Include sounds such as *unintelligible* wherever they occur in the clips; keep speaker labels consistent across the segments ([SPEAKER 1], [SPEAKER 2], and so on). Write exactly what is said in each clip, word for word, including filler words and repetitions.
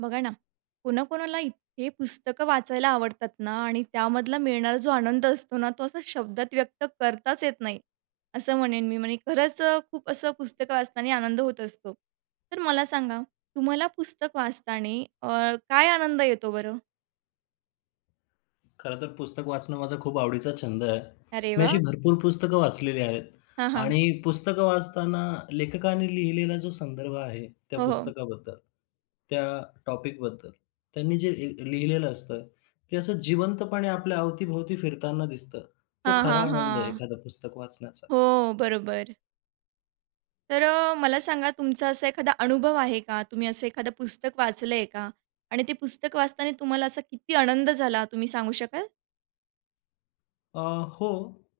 [SPEAKER 1] बघा ना, कोणा कोणाला इतके पुस्तकं वाचायला आवडतात ना आणि त्यामधला मिळणारा जो आनंद असतो ना, तो असा शब्दांत व्यक्त करताच येत नाही. असं म्हणेन मी म्हणजे खरंच अ, खूप असं पुस्तकं वाचताना आनंद होत असतो. तर मला सांगा तुम्हाला पुस्तक वाचताना अ, काय आनंद येतो बरं?
[SPEAKER 2] खरं तर पुस्तक वाचणं माझा खूप आवडीचा छंद आहे.
[SPEAKER 1] अरे
[SPEAKER 2] मी अशी
[SPEAKER 1] वाह!
[SPEAKER 2] भरपूर पुस्तकं वाचलेली आहेत.
[SPEAKER 1] हां, हां.
[SPEAKER 2] आणि पुस्तकं वाचताना लेखकांनी लिहिलेला जो संदर्भ आहे, त्या
[SPEAKER 1] हो, हो.
[SPEAKER 2] पुस्तकाबद्दल, त्या टॉपिकबद्दल, त्यांनी जे ए लिहिलेलं असतं, ते असं जिवंतपणे आपल्या अवती-भोवती फिरताना दिसतं. तो
[SPEAKER 1] हां,
[SPEAKER 2] खरा
[SPEAKER 1] हां,
[SPEAKER 2] आनंद आहे
[SPEAKER 1] हां.
[SPEAKER 2] एखादं पुस्तक वाचण्याचा.
[SPEAKER 1] हो, बरोबर. तर अ, मला सांगा तुमचा असा एखादा अनुभव आहे का? तुम्ही असं एखादं पुस्तक वाचलंय का? आणि ते पुस्तक वाचताना तुम्हाला असा किती आनंद झाला तुम्ही सांगू शकाल?
[SPEAKER 2] अ, हो,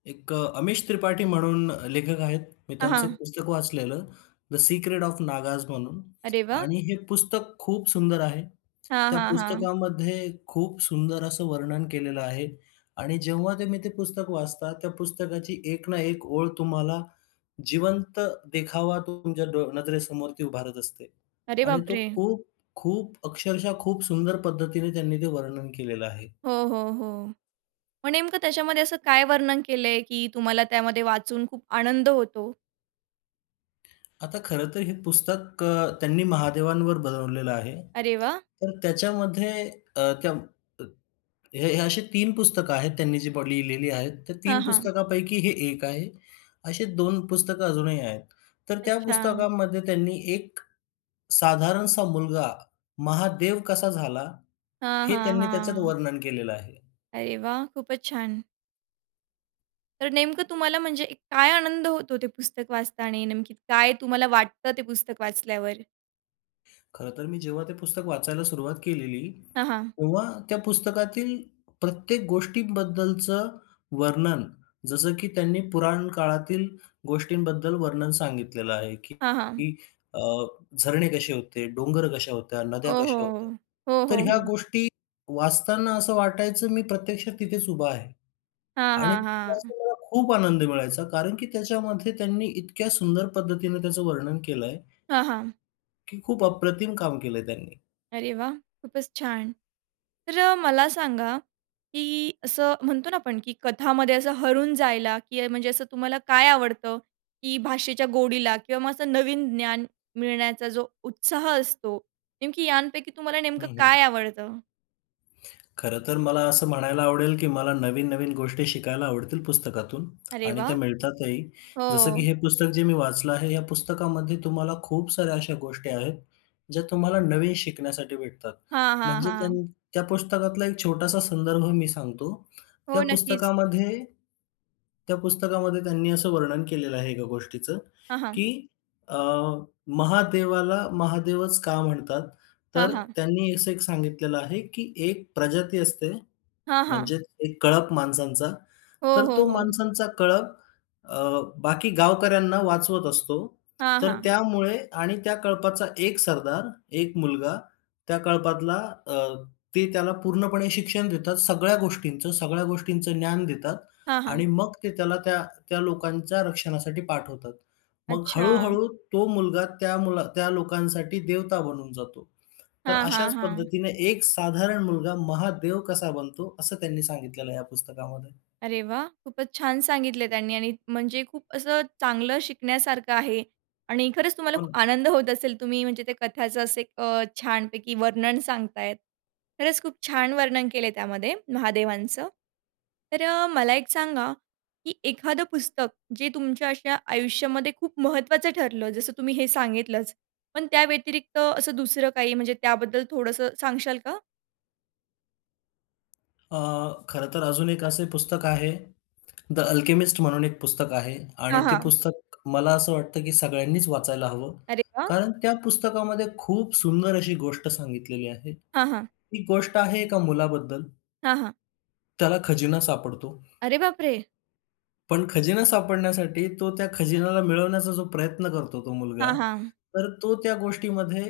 [SPEAKER 2] एक अ, अमिश त्रिपाठी म्हणून लेखक आहेत. मी
[SPEAKER 1] हां,
[SPEAKER 2] त्यांचं एक
[SPEAKER 1] हां.
[SPEAKER 2] पुस्तक वाचलेलं, "द सीक्रेट ऑफ नागाज" म्हणून
[SPEAKER 1] अरे वाह!
[SPEAKER 2] आणि हे पुस्तक खूप सुंदर आहे.
[SPEAKER 1] हां,
[SPEAKER 2] त्या
[SPEAKER 1] हां, हां.
[SPEAKER 2] पुस्तकामध्ये, खूप सुंदर असं वर्णन केलेलं आहे. आणि जेव्हा तुम्ही ते पुस्तक वाचता, त्या पुस्तकाची एक ना एक ओळ तुम्हाला जिवंत देखावा तो तुमच्या डो नजरेसमोर ती उभारत असते.
[SPEAKER 1] अरे
[SPEAKER 2] आणि तो
[SPEAKER 1] बापरे!
[SPEAKER 2] खूप, खूप अक्षरशः खूप सुंदर पद्धतीने त्यांनी ते वर्णन केलेलं आहे.
[SPEAKER 1] हो, हो, हो. मग नेमकं त्याच्यामध्ये असं काय वर्णन केलंय की तुम्हाला त्यामध्ये वाचून खूप आनंद होतो?
[SPEAKER 2] आता खरं तर, हे पुस्तक अ, त्यांनी महादेवांवर बनवलेलं आहे.
[SPEAKER 1] अरे वाह!
[SPEAKER 2] तर त्याच्यामध्ये, अ, कम हे अशे तीन पुस्तकं आहेत, त्यांनी जी बा लिहिलेली आहेत, तर
[SPEAKER 1] हां,
[SPEAKER 2] तीन
[SPEAKER 1] हां.
[SPEAKER 2] पुस्तकांपैकी, हे एक आहे अशे दोन पुस्तकं, अजूनही आहेत. तर त्या
[SPEAKER 1] अच्छा.
[SPEAKER 2] पुस्तकामध्ये, त्यांनी एक, साधारणसा मुलगा, महादेव कसा झाला,
[SPEAKER 1] हां,
[SPEAKER 2] हे
[SPEAKER 1] हां,
[SPEAKER 2] त्यांनी त्याच्यात
[SPEAKER 1] हां.
[SPEAKER 2] वर्णन केलेलं आहे.
[SPEAKER 1] अरे वाह! खूपच छान. तर नेमकं तुम्हाला म्हणजे एक काय आनंद होतो ते पुस्तक वाचताने आणि नेमकी काय तुम्हाला वाटतं ते पुस्तक वाचल्यावर?
[SPEAKER 2] खरं तर, मी जेव्हा ते पुस्तक वाचायला सुरुवात केलेली,
[SPEAKER 1] हां, हां.
[SPEAKER 2] *clicks tongue* तेव्हा त्या पुस्तकातील प्रत्येक गोष्टींबद्दलचं वर्णन, जसं की त्यांनी पुराण काळातील गोष्टींबद्दल वर्णन सांगितलेलं आहे,
[SPEAKER 1] हां, हां.
[SPEAKER 2] की अ, झरणे कसे होते, डोंगर कसे होते,
[SPEAKER 1] हो,
[SPEAKER 2] नद्या कशा होत्या.
[SPEAKER 1] हो, हो,
[SPEAKER 2] तर
[SPEAKER 1] हो,
[SPEAKER 2] ह्या
[SPEAKER 1] हो.
[SPEAKER 2] गोष्टी वाचताना, असं वाटायचं, मी प्रत्यक्षात तिथेच उभा आहे
[SPEAKER 1] हां,
[SPEAKER 2] आणि
[SPEAKER 1] हां,
[SPEAKER 2] त्याचा
[SPEAKER 1] हां.
[SPEAKER 2] मला खूप आनंद मिळायचा, कारण की त्याच्यामध्ये त्यांनी, इतक्या सुंदर पद्धतीने त्याचं वर्णन केलं आहे.
[SPEAKER 1] हां, हां.
[SPEAKER 2] की खूप अप्रतिम काम केलंय त्यांनी.
[SPEAKER 1] अरे वाह! खूपच छान. तर मला सांगा, की असं म्हणतो ना आपण, की कथामध्ये असं हरवून जायला, की म्हणजे असं तुम्हाला काय आवडतं? की भाषेच्या गोडीला, किंवा मग असं नवीन ज्ञान मिळण्याचा जो उत्साह असतो. नेमकी यांपैकी तुम्हाला
[SPEAKER 2] हं,
[SPEAKER 1] नेमकं
[SPEAKER 2] हं.
[SPEAKER 1] काय आवडतं?
[SPEAKER 2] खरं तर मला असं म्हणायला आवडेल, की मला नवीन नवीन गोष्टी शिकायला आवडतील पुस्तकातून
[SPEAKER 1] अरे
[SPEAKER 2] आणि त्या
[SPEAKER 1] वाह!
[SPEAKER 2] मिळतातही, जसं की
[SPEAKER 1] हो.
[SPEAKER 2] हे पुस्तक जे मी वाचलं आहे. या पुस्तकामध्ये तुम्हाला खूप साऱ्या अशा गोष्टी आहेत ज्या तुम्हाला नवीन शिकण्यासाठी भेटतात.
[SPEAKER 1] हां, हां,
[SPEAKER 2] म्हणजे त्या,
[SPEAKER 1] हां.
[SPEAKER 2] त्या पुस्तकातला एक छोटासा संदर्भ मी सांगतो.
[SPEAKER 1] हो,
[SPEAKER 2] त्या
[SPEAKER 1] नक्कीच.
[SPEAKER 2] पुस्तकामध्ये त्या पुस्तकामध्ये त्यांनी असं वर्णन केलेलं आहे एका गोष्टीचं,
[SPEAKER 1] हां, हां.
[SPEAKER 2] की अ, महादेवाला महादेवच का म्हणतात?
[SPEAKER 1] हां,
[SPEAKER 2] तर
[SPEAKER 1] हां.
[SPEAKER 2] त्यांनी असं एक सांगितलेलं आहे, की एक प्रजाती असते,
[SPEAKER 1] हां, हां.
[SPEAKER 2] म्हणजे एक कळप माणसांचा.
[SPEAKER 1] हो,
[SPEAKER 2] तर
[SPEAKER 1] हो,
[SPEAKER 2] तो
[SPEAKER 1] हो.
[SPEAKER 2] माणसांचा कळप अ, बाकी गावकऱ्यांना वाचवत असतो.
[SPEAKER 1] हां,
[SPEAKER 2] तर
[SPEAKER 1] हां.
[SPEAKER 2] त्यामुळे आणि त्या कळपाचा एक सरदार, एक मुलगा त्या कळपातला, अ, ते त्याला पूर्णपणे शिक्षण देतात सगळ्या गोष्टींचं, सगळ्या गोष्टींचं ज्ञान देतात
[SPEAKER 1] हां, हां.
[SPEAKER 2] आणि मग ते त्याला त्या, त्या लोकांच्या रक्षणासाठी पाठवतात. मग
[SPEAKER 1] अच्छा.
[SPEAKER 2] हळू-हळू तो मुलगा त्या मुला त्या लोकांसाठी देवता बनून जातो. तर
[SPEAKER 1] हां, हां,
[SPEAKER 2] अशाच
[SPEAKER 1] हां.
[SPEAKER 2] पद्धतीनं एक साधारण मुलगा महादेव कसा बनतो, असं त्यांनी सांगितलेलं आहे या पुस्तकामध्ये.
[SPEAKER 1] अरे वाह! खूपच छान सांगितले त्यांनी आणि म्हणजे खूप असं चांगलं शिकण्यासारखं आहे आणि खरंच तुम्हाला
[SPEAKER 2] हो
[SPEAKER 1] खूप
[SPEAKER 2] ना.
[SPEAKER 1] आनंद होत असेल, तुम्ही म्हणजे त्या कथाचं असं अ, छानपैकी वर्णन सांगतायत. खरंच खूप छान वर्णन केलंय त्यामध्ये महादेवांचं. तर मला एक सांगा, की एखादं पुस्तक जे तुमच्या अशा आयुष्यामध्ये खूप महत्त्वाचं ठरलं, जसं तुम्ही हे सांगितलंच, पण त्या व्यतिरिक्त असं दुसरं काही, म्हणजे त्याबद्दल थोडंसं सांगशाल का?
[SPEAKER 2] अ, खरं तर अजून एक असे पुस्तक आहे, The Alchemist म्हणून एक पुस्तक आहे. आणि
[SPEAKER 1] हां,
[SPEAKER 2] ते
[SPEAKER 1] हां.
[SPEAKER 2] पुस्तक मला असं वाटतं, की सगळ्यांनीच वाचायला हवं.
[SPEAKER 1] अरे वा!
[SPEAKER 2] कारण त्या पुस्तकामध्ये खूप सुंदर अशी गोष्ट सांगितलेली आहे.
[SPEAKER 1] हां, हां.
[SPEAKER 2] ही गोष्ट आहे एका मुलाबद्दल.
[SPEAKER 1] हां, हां.
[SPEAKER 2] त्याला खजिना सापडतो.
[SPEAKER 1] अरे बापरे!
[SPEAKER 2] पण खजिना सापडण्यासाठी तो त्या खजिन्याला मिळवण्याचा जो प्रयत्न करतो तो मुलगा.
[SPEAKER 1] हां, हां.
[SPEAKER 2] तर तो त्या गोष्टीमध्ये,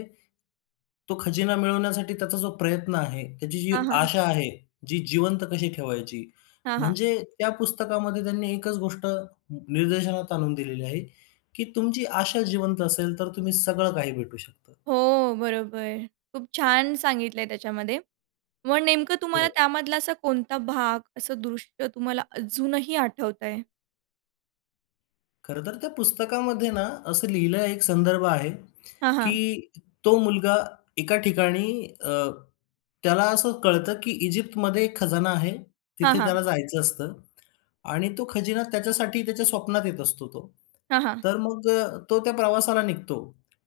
[SPEAKER 2] तो खजिना मिळवण्यासाठी त्याचा जो प्रयत्न आहे, त्याची जी
[SPEAKER 1] हां, हां.
[SPEAKER 2] आशा आहे, ती जिवंत कशी ठेवायची?
[SPEAKER 1] हां, हां.
[SPEAKER 2] म्हणजे त्या पुस्तकामध्ये त्यांनी एकच गोष्ट निर्देशनात आणून दिलेली आहे, की तुमची आशा जिवंत असेल, तर तुम्ही सगळं काही भेटू शकतं.
[SPEAKER 1] हो, बरोबर, खूप छान सांगितलंय त्याच्यामध्ये. मग नेमकं तुम्हाला
[SPEAKER 2] होय.
[SPEAKER 1] त्यामधला असा कोणता भाग असं दृश्य तुम्हाला अजूनही आठवतो आहे?
[SPEAKER 2] खरं तर त्या पुस्तकामध्ये ना असं लिहिलं एक संदर्भ आहे,
[SPEAKER 1] हां, हां.
[SPEAKER 2] की तो मुलगा एका ठिकाणी अ, त्याला असं कळतं, की इजिप्तमध्ये एक खजाना आहे.
[SPEAKER 1] हां,
[SPEAKER 2] तिथे
[SPEAKER 1] हां.
[SPEAKER 2] त्याला जायचं असतं. आणि तो खजिना त्याच्यासाठी त्याच्या स्वप्नात येत असतो तो.
[SPEAKER 1] हां, हां.
[SPEAKER 2] तर मग अ, तो त्या प्रवासाला निघतो,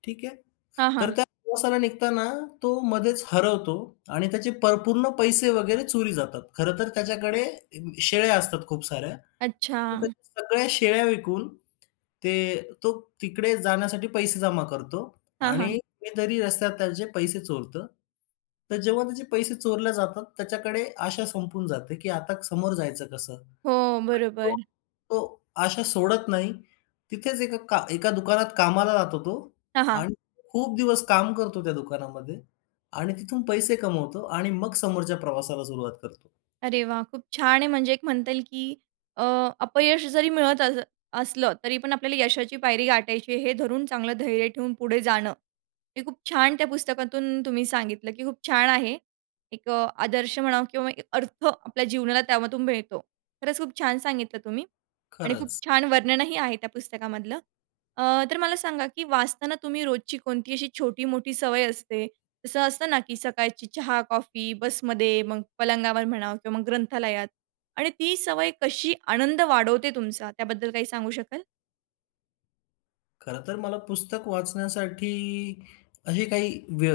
[SPEAKER 2] ठीक आहे.
[SPEAKER 1] हां,
[SPEAKER 2] तर
[SPEAKER 1] हां.
[SPEAKER 2] त्या प्रवासाला निघताना तो मधेच हरवतो आणि त्याचे प पूर्ण पैसे वगैरे चोरी जातात. खरं तर त्याच्याकडे शेळ्या असतात खूप साऱ्या. तर त्या
[SPEAKER 1] अच्छा.
[SPEAKER 2] सगळ्या शेळ्या विकून ते तो तिकडे जाण्यासाठी पैसे जमा करतो.
[SPEAKER 1] हां,
[SPEAKER 2] आणि
[SPEAKER 1] हां.
[SPEAKER 2] कुणीतरी रस्त्यात त्याचे पैसे चोरतं. तर जेव्हा त्याचे पैसे चोरले जातात, त्याच्याकडे आशा संपून जाते, की आता समोर जायचं कसं? पण
[SPEAKER 1] हो,
[SPEAKER 2] तो
[SPEAKER 1] बरोबर.
[SPEAKER 2] तो आशा सोडत नाही. तिथेच एका का एका दुकानात कामाला जातो तो
[SPEAKER 1] हां, हां.
[SPEAKER 2] आणि खूप दिवस काम करतो त्या दुकानामध्ये आणि तिथून पैसे कमवतो आणि मग समोरच्या प्रवासाला सुरुवात करतो.
[SPEAKER 1] अरे वाह! खूप छान आहे. म्हणजे एक म्हणता येईल, की अ, अपयश जरी मिळत अस असलं, तरीपण आपल्याला यशाची पायरी गाठायची आहे, हे धरून चांगलं धैर्य ठेवून पुढे जाणं. हे खूप छान त्या पुस्तकातून तुम्ही सांगितलं की खूप छान आहे. एक अ, आदर्श म्हणा किंवा एक अर्थ आपल्या जीवनाला त्यामधून मिळतो. खरंच खूप छान सांगितलं तुम्ही आणि खूप
[SPEAKER 2] खरंच.
[SPEAKER 1] छान वर्णनही आहे त्या पुस्तकामधलं. अ, तर मला सांगा, की वाचताना तुम्ही रोजची कोणती अशी छोटी-मोठी सवय असते? तसं असतं ना, की सकाळची चहा, कॉफी, बसमध्ये, मग पलंगावर म्हणा किंवा मग ग्रंथालयात. आणि ती सवय कशी आनंद वाढवते तुमचा? त्याबद्दल काही सांगू शकाल?
[SPEAKER 2] खरंतर मला पुस्तक वाचण्यासाठी अशी काही व्य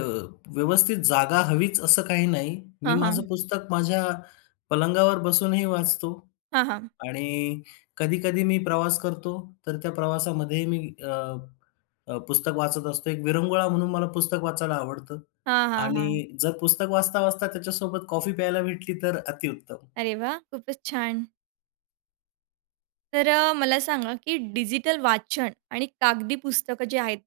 [SPEAKER 2] व्यवस्थित जागा हवीच, असं काही नाही. मी
[SPEAKER 1] हां,
[SPEAKER 2] माझं
[SPEAKER 1] हां.
[SPEAKER 2] पुस्तक माझ्या पलंगावर बसूनही वाचतो.
[SPEAKER 1] हां, हां.
[SPEAKER 2] आणि कधी-कधी मी प्रवास करतो, तर त्या प्रवासामध्ये मी अ, अ, पुस्तक वाचत असतो. एक विरंगुळा म्हणून मला पुस्तक वाचायला आवडतं.
[SPEAKER 1] हां, हां, हां.
[SPEAKER 2] आणि जर पुस्तक वाचता, वाचता त्याच्यासोबत कॉफी प्यायला भेटली, तर अतिउत्तम.
[SPEAKER 1] अरे वाह! खूपच छान. तर मला सांगा, की डिजिटल वाचन आणि कागदी पुस्तकं जी आहेत,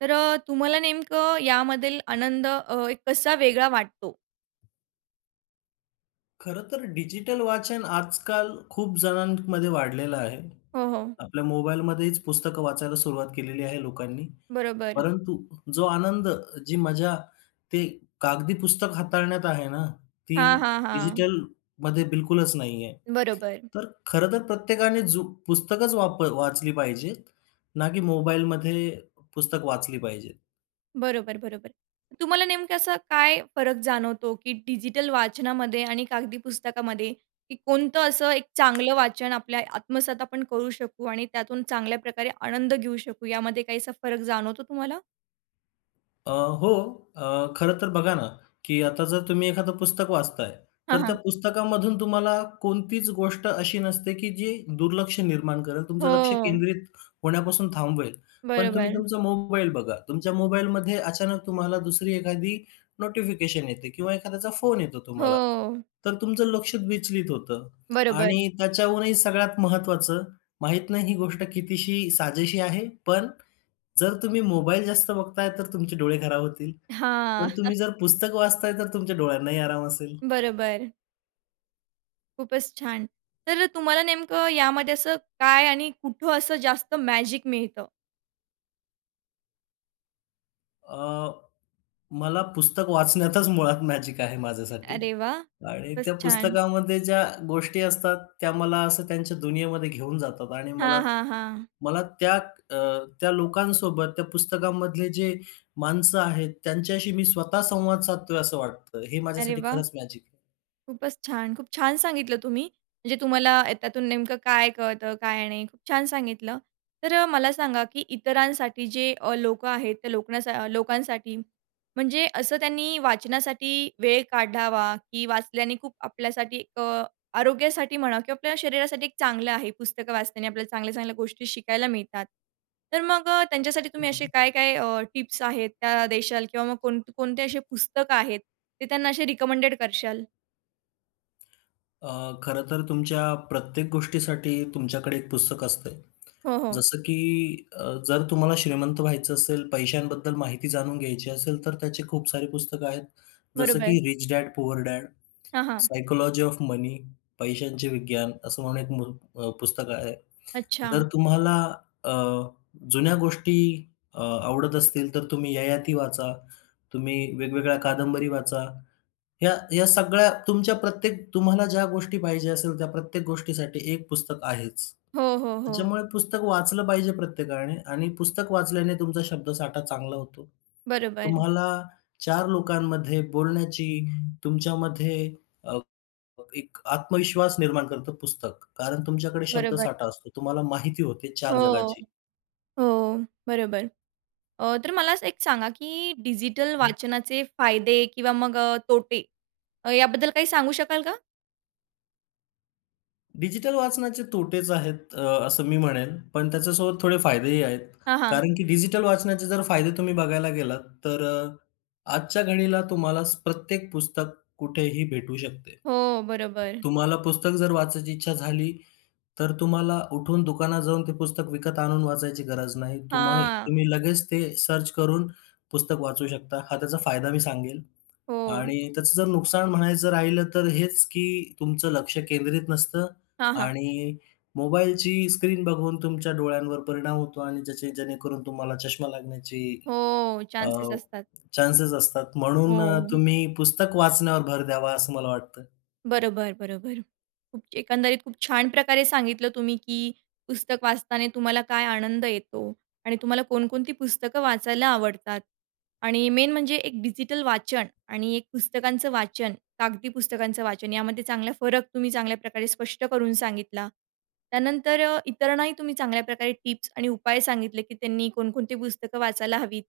[SPEAKER 1] तर अ, तुम्हाला नेमकं यामधील आनंद अ, कसा वेगळा वाटतो?
[SPEAKER 2] खरं तर डिजिटल वाचन आजकाल खूप जणांमध्ये वाढलेलं आहे.
[SPEAKER 1] हो, हो.
[SPEAKER 2] आपल्या मोबाईलमध्येच पुस्तकं वाचायला सुरुवात केलेली आहे लोकांनी.
[SPEAKER 1] बरोबर.
[SPEAKER 2] परंतु जो आनंद, जी मजा ते कागदी पुस्तक हाताळण्यात आहे ना, ती
[SPEAKER 1] हां, हां, हां.
[SPEAKER 2] डिजिटलमध्ये बिलकुलच नाही आहे.
[SPEAKER 1] बरोबर.
[SPEAKER 2] तर खरं तर प्रत्येकाने जो पुस्तकंच वाप वाचली पाहिजेत, ना की मोबाईलमध्ये पुस्तकं वाचली पाहिजेत.
[SPEAKER 1] बरोबर, बरोबर. तुम्हाला नेमकं असं काय फरक जाणवतो, की डिजिटल वाचनामध्ये आणि कागदी पुस्तकामध्ये, की कोणतं असं एक चांगलं वाचन आपल्या आत्मसात आपण करू शकू आणि त्यातून चांगल्या प्रकारे आनंद घेऊ शकू? यामध्ये काही असा फरक जाणवतो तुम्हाला?
[SPEAKER 2] अ, हो अ, खरं तर बघा ना, की आता जर तुम्ही एखादं पुस्तक वाचताय,
[SPEAKER 1] हां,
[SPEAKER 2] तर त्या
[SPEAKER 1] हां.
[SPEAKER 2] पुस्तकामधून तुम्हाला कोणतीच गोष्ट अशी नसते, की जे दुर्लक्ष निर्माण करेल, तुमचं लक्ष
[SPEAKER 1] हो.
[SPEAKER 2] केंद्रित होण्यापासून थांबवेल. पण तुम्ही
[SPEAKER 1] बरोबर.
[SPEAKER 2] तुमचा मोबाईल बघा. तुमच्या मोबाईलमध्ये अचानक तुम्हाला दुसरी एखादी नोटिफिकेशन येते किंवा एखाद्याचा फोन येतो तुम्हाला,
[SPEAKER 1] हो.
[SPEAKER 2] तर तुमचं लक्ष विचलित होतं
[SPEAKER 1] बरोबर.
[SPEAKER 2] आणि त्याच्याहूनही सगळ्यात महत्त्वाचं, माहीत नाही ही गोष्ट कितीशी साजेशी आहे, पण जर तुम्ही मोबाईल जास्त बघताय, तर तुमचे डोळे खराब होतील.
[SPEAKER 1] हां.
[SPEAKER 2] पण तुम्ही
[SPEAKER 1] *chuckles*
[SPEAKER 2] जर पुस्तक वाचताय, तर तुमच्या डोळ्यांनाही आराम असेल.
[SPEAKER 1] बरोबर. खूपच छान! तर तुम्हाला नेमकं यामध्ये असं काय आणि कुठं असं जास्त मॅजिक मिळतं?
[SPEAKER 2] अ, मला पुस्तक वाचण्यातच मुळात मॅजिक आहे माझ्यासाठी
[SPEAKER 1] अरे वाह!
[SPEAKER 2] आणि
[SPEAKER 1] खूपच
[SPEAKER 2] त्या
[SPEAKER 1] छान.
[SPEAKER 2] पुस्तकामध्ये ज्या गोष्टी असतात, त्या मला असं त्यांच्या दुनियेमध्ये घेऊन जातात. आणि मला
[SPEAKER 1] हां, हां, हां.
[SPEAKER 2] मला त्या अ, त्या लोकांसोबत, त्या पुस्तकांमधले जे माणसं आहेत, त्यांच्याशी मी स्वतः संवाद साधतोय असं वाटतं. हे
[SPEAKER 1] अरे
[SPEAKER 2] माझ्यासाठी
[SPEAKER 1] वाह!
[SPEAKER 2] खरंच मॅजिक आहे.
[SPEAKER 1] खूपचं छान! खूप छान सांगितलं तुम्ही. म्हणजे तुम्हाला अ, याच्यातून नेमकं काय कळतं, काय नाही, खूप छान सांगितलं. तर अ, मला सांगा, की इतरांसाठी जे अ, लोकं आहेत, त्या लोक लोकांसाठी, म्हणजे असं, त्यांनी वाचनासाठी वेळ काढावा, की वाचल्याने खूप, आपल्यासाठी, अ, आरोग्यासाठी म्हणा किंवा आपल्या शरीरासाठी एक चांगलं आहे. पुस्तकं वाचल्याने आपल्याला चांगल्या-चांगल्या गोष्टी शिकायला मिळतात. तर मग अ, त्यांच्यासाठी
[SPEAKER 2] हं,
[SPEAKER 1] तुम्ही असे
[SPEAKER 2] हं.
[SPEAKER 1] काय-काय अ, टिप्स आहेत, त्या देशाल किंवा मग कोणकोणते असे पुस्तकं आहेत, ते त्यांना असे रिकमेंडेड करशाल?
[SPEAKER 2] अ, खरं तर तुमच्या प्रत्येक गोष्टीसाठी तुमच्याकडे एक पुस्तक असतं,
[SPEAKER 1] हो, हो.
[SPEAKER 2] जसं की अ, जर तुम्हाला श्रीमंत व्हायचं असेल, पैशांबद्दल माहिती जाणून घ्यायची असेल, तर त्याचे खूप सारी पुस्तकं आहेत. जसं
[SPEAKER 1] बरोबर.
[SPEAKER 2] की रिच डॅड, पुअर डॅड,
[SPEAKER 1] हां, हां.
[SPEAKER 2] सायकॉलॉजी ऑफ मनी, पैशांचे विज्ञान असं. म्हणून एक मु पुस्तक आहे. जर
[SPEAKER 1] अच्छा.
[SPEAKER 2] तुम्हाला अ, जुन्या गोष्टी अ, आवडत असतील, तर तुम्ही ययाती वाचा, तुम्ही वेगवेगळ्या कादंबरी वाचा. ह्या ह्या सगळ्या, तुमच्या प्रत्येक तुम्हाला ज्या गोष्टी पाहिजे असेल, त्या प्रत्येक गोष्टीसाठी एक पुस्तक आहेच.
[SPEAKER 1] हो, हो, हो.
[SPEAKER 2] त्याच्यामुळे पुस्तक वाचलं पाहिजे प्रत्येकाने आणि पुस्तक वाचल्याने तुमचा शब्दसाठा चांगला होतो.
[SPEAKER 1] बरोबर.
[SPEAKER 2] तुम्हाला चार लोकांमध्ये बोलण्याची तुमच्यामध्ये अ, एक आत्मविश्वास निर्माण करतं पुस्तक. कारण तुमच्याकडे
[SPEAKER 1] बरोबर.
[SPEAKER 2] शब्दसाठा असतो, तुम्हाला माहिती होते चार
[SPEAKER 1] हो,
[SPEAKER 2] जगाची.
[SPEAKER 1] हो, बरोबर, अ, तर मला असं एक सांगा, की डिजिटल वाचनाचे फायदे किंवा मग अ, तोटे, याबद्दल काही सांगू शकाल का?
[SPEAKER 2] डिजिटल वाचनाचे तोटेच आहेत, अ, असं मी म्हणेन, पण त्याच्यासोबत थोडे फायदेही आहेत.
[SPEAKER 1] हां, हां.
[SPEAKER 2] कारण की डिजिटल वाचनाचे जर फायदे तुम्ही बघायला गेलात तर अ, आजच्या घडीला तुम्हाला प्रत्येक पुस्तक कुठेही भेटू शकते.
[SPEAKER 1] हो, बरोबर.
[SPEAKER 2] तुम्हाला पुस्तक जर वाचायची इच्छा झाली, तर तुम्हाला उठून दुकानात जाऊन ते पुस्तक विकत आणून वाचायची गरज नाही. तुम्हाई
[SPEAKER 1] हां.
[SPEAKER 2] लगेच ते सर्च करून पुस्तक वाचू शकता. हा त्याचा फायदा मी सांगेन
[SPEAKER 1] हो.
[SPEAKER 2] आणि त्याचं जर नुकसान म्हणायचं राहिलं, तर हेच की तुमचं लक्ष केंद्रित नसतं
[SPEAKER 1] हां, हां.
[SPEAKER 2] आणि मोबाईलची स्क्रीन बघून तुमच्या डोळ्यांवर परिणाम होतो आणि त्याचे जेणेकरून तुम्हाला चष्मा लागण्याची
[SPEAKER 1] हो,
[SPEAKER 2] अ,
[SPEAKER 1] चान्सेस असतात.
[SPEAKER 2] चान्सेस असतात. म्हणून
[SPEAKER 1] हो.
[SPEAKER 2] तुम्ही पुस्तक वाचण्यावर भर द्यावा, असं मला वाटतं.
[SPEAKER 1] बरोबर, बरोबर. *unintelligible* एकंदरीत खूप छान प्रकारे सांगितलं तुम्ही की पुस्तक वाचताना तुम्हाला काय आनंद येतो आणि तुम्हाला कोणकोणती पुस्तकं वाचायला आवडतात आणि मेन म्हणजे एक डिजिटल वाचन आणि एक पुस्तकांचं वाचन, कागदी पुस्तकांचं वाचन यामध्ये चांगला फरक तुम्ही चांगल्या प्रकारे स्पष्ट करून सांगितला. त्यानंतर अ, इतरांनाही तुम्ही चांगल्या प्रकारे टिप्स आणि उपाय सांगितले की त्यांनी कोणकोणती पुस्तकं वाचायला हवीत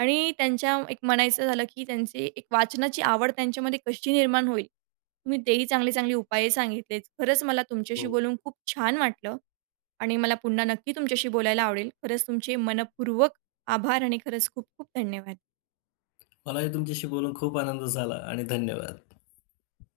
[SPEAKER 1] आणि त्यांच्या एक म्हणायचं झालं की, त्यांचे एक वाचनाची आवड त्यांच्यामध्ये कशी निर्माण होईल, तुम्ही तेही चांगले-चांगले उपाय सांगितलेत. खरंच मला तुमच्याशी
[SPEAKER 2] हो.
[SPEAKER 1] बोलून खूप छान वाटलं आणि मला पुन्हा नक्की तुमच्याशी बोलायला आवडेल. खरंच तुमचे मनःपूर्वक आभार आणि खरंच खूप-खूप धन्यवाद.
[SPEAKER 2] *clicks tongue* मलाही तुमच्याशी बोलून खूप आनंद झाला आणि धन्यवाद.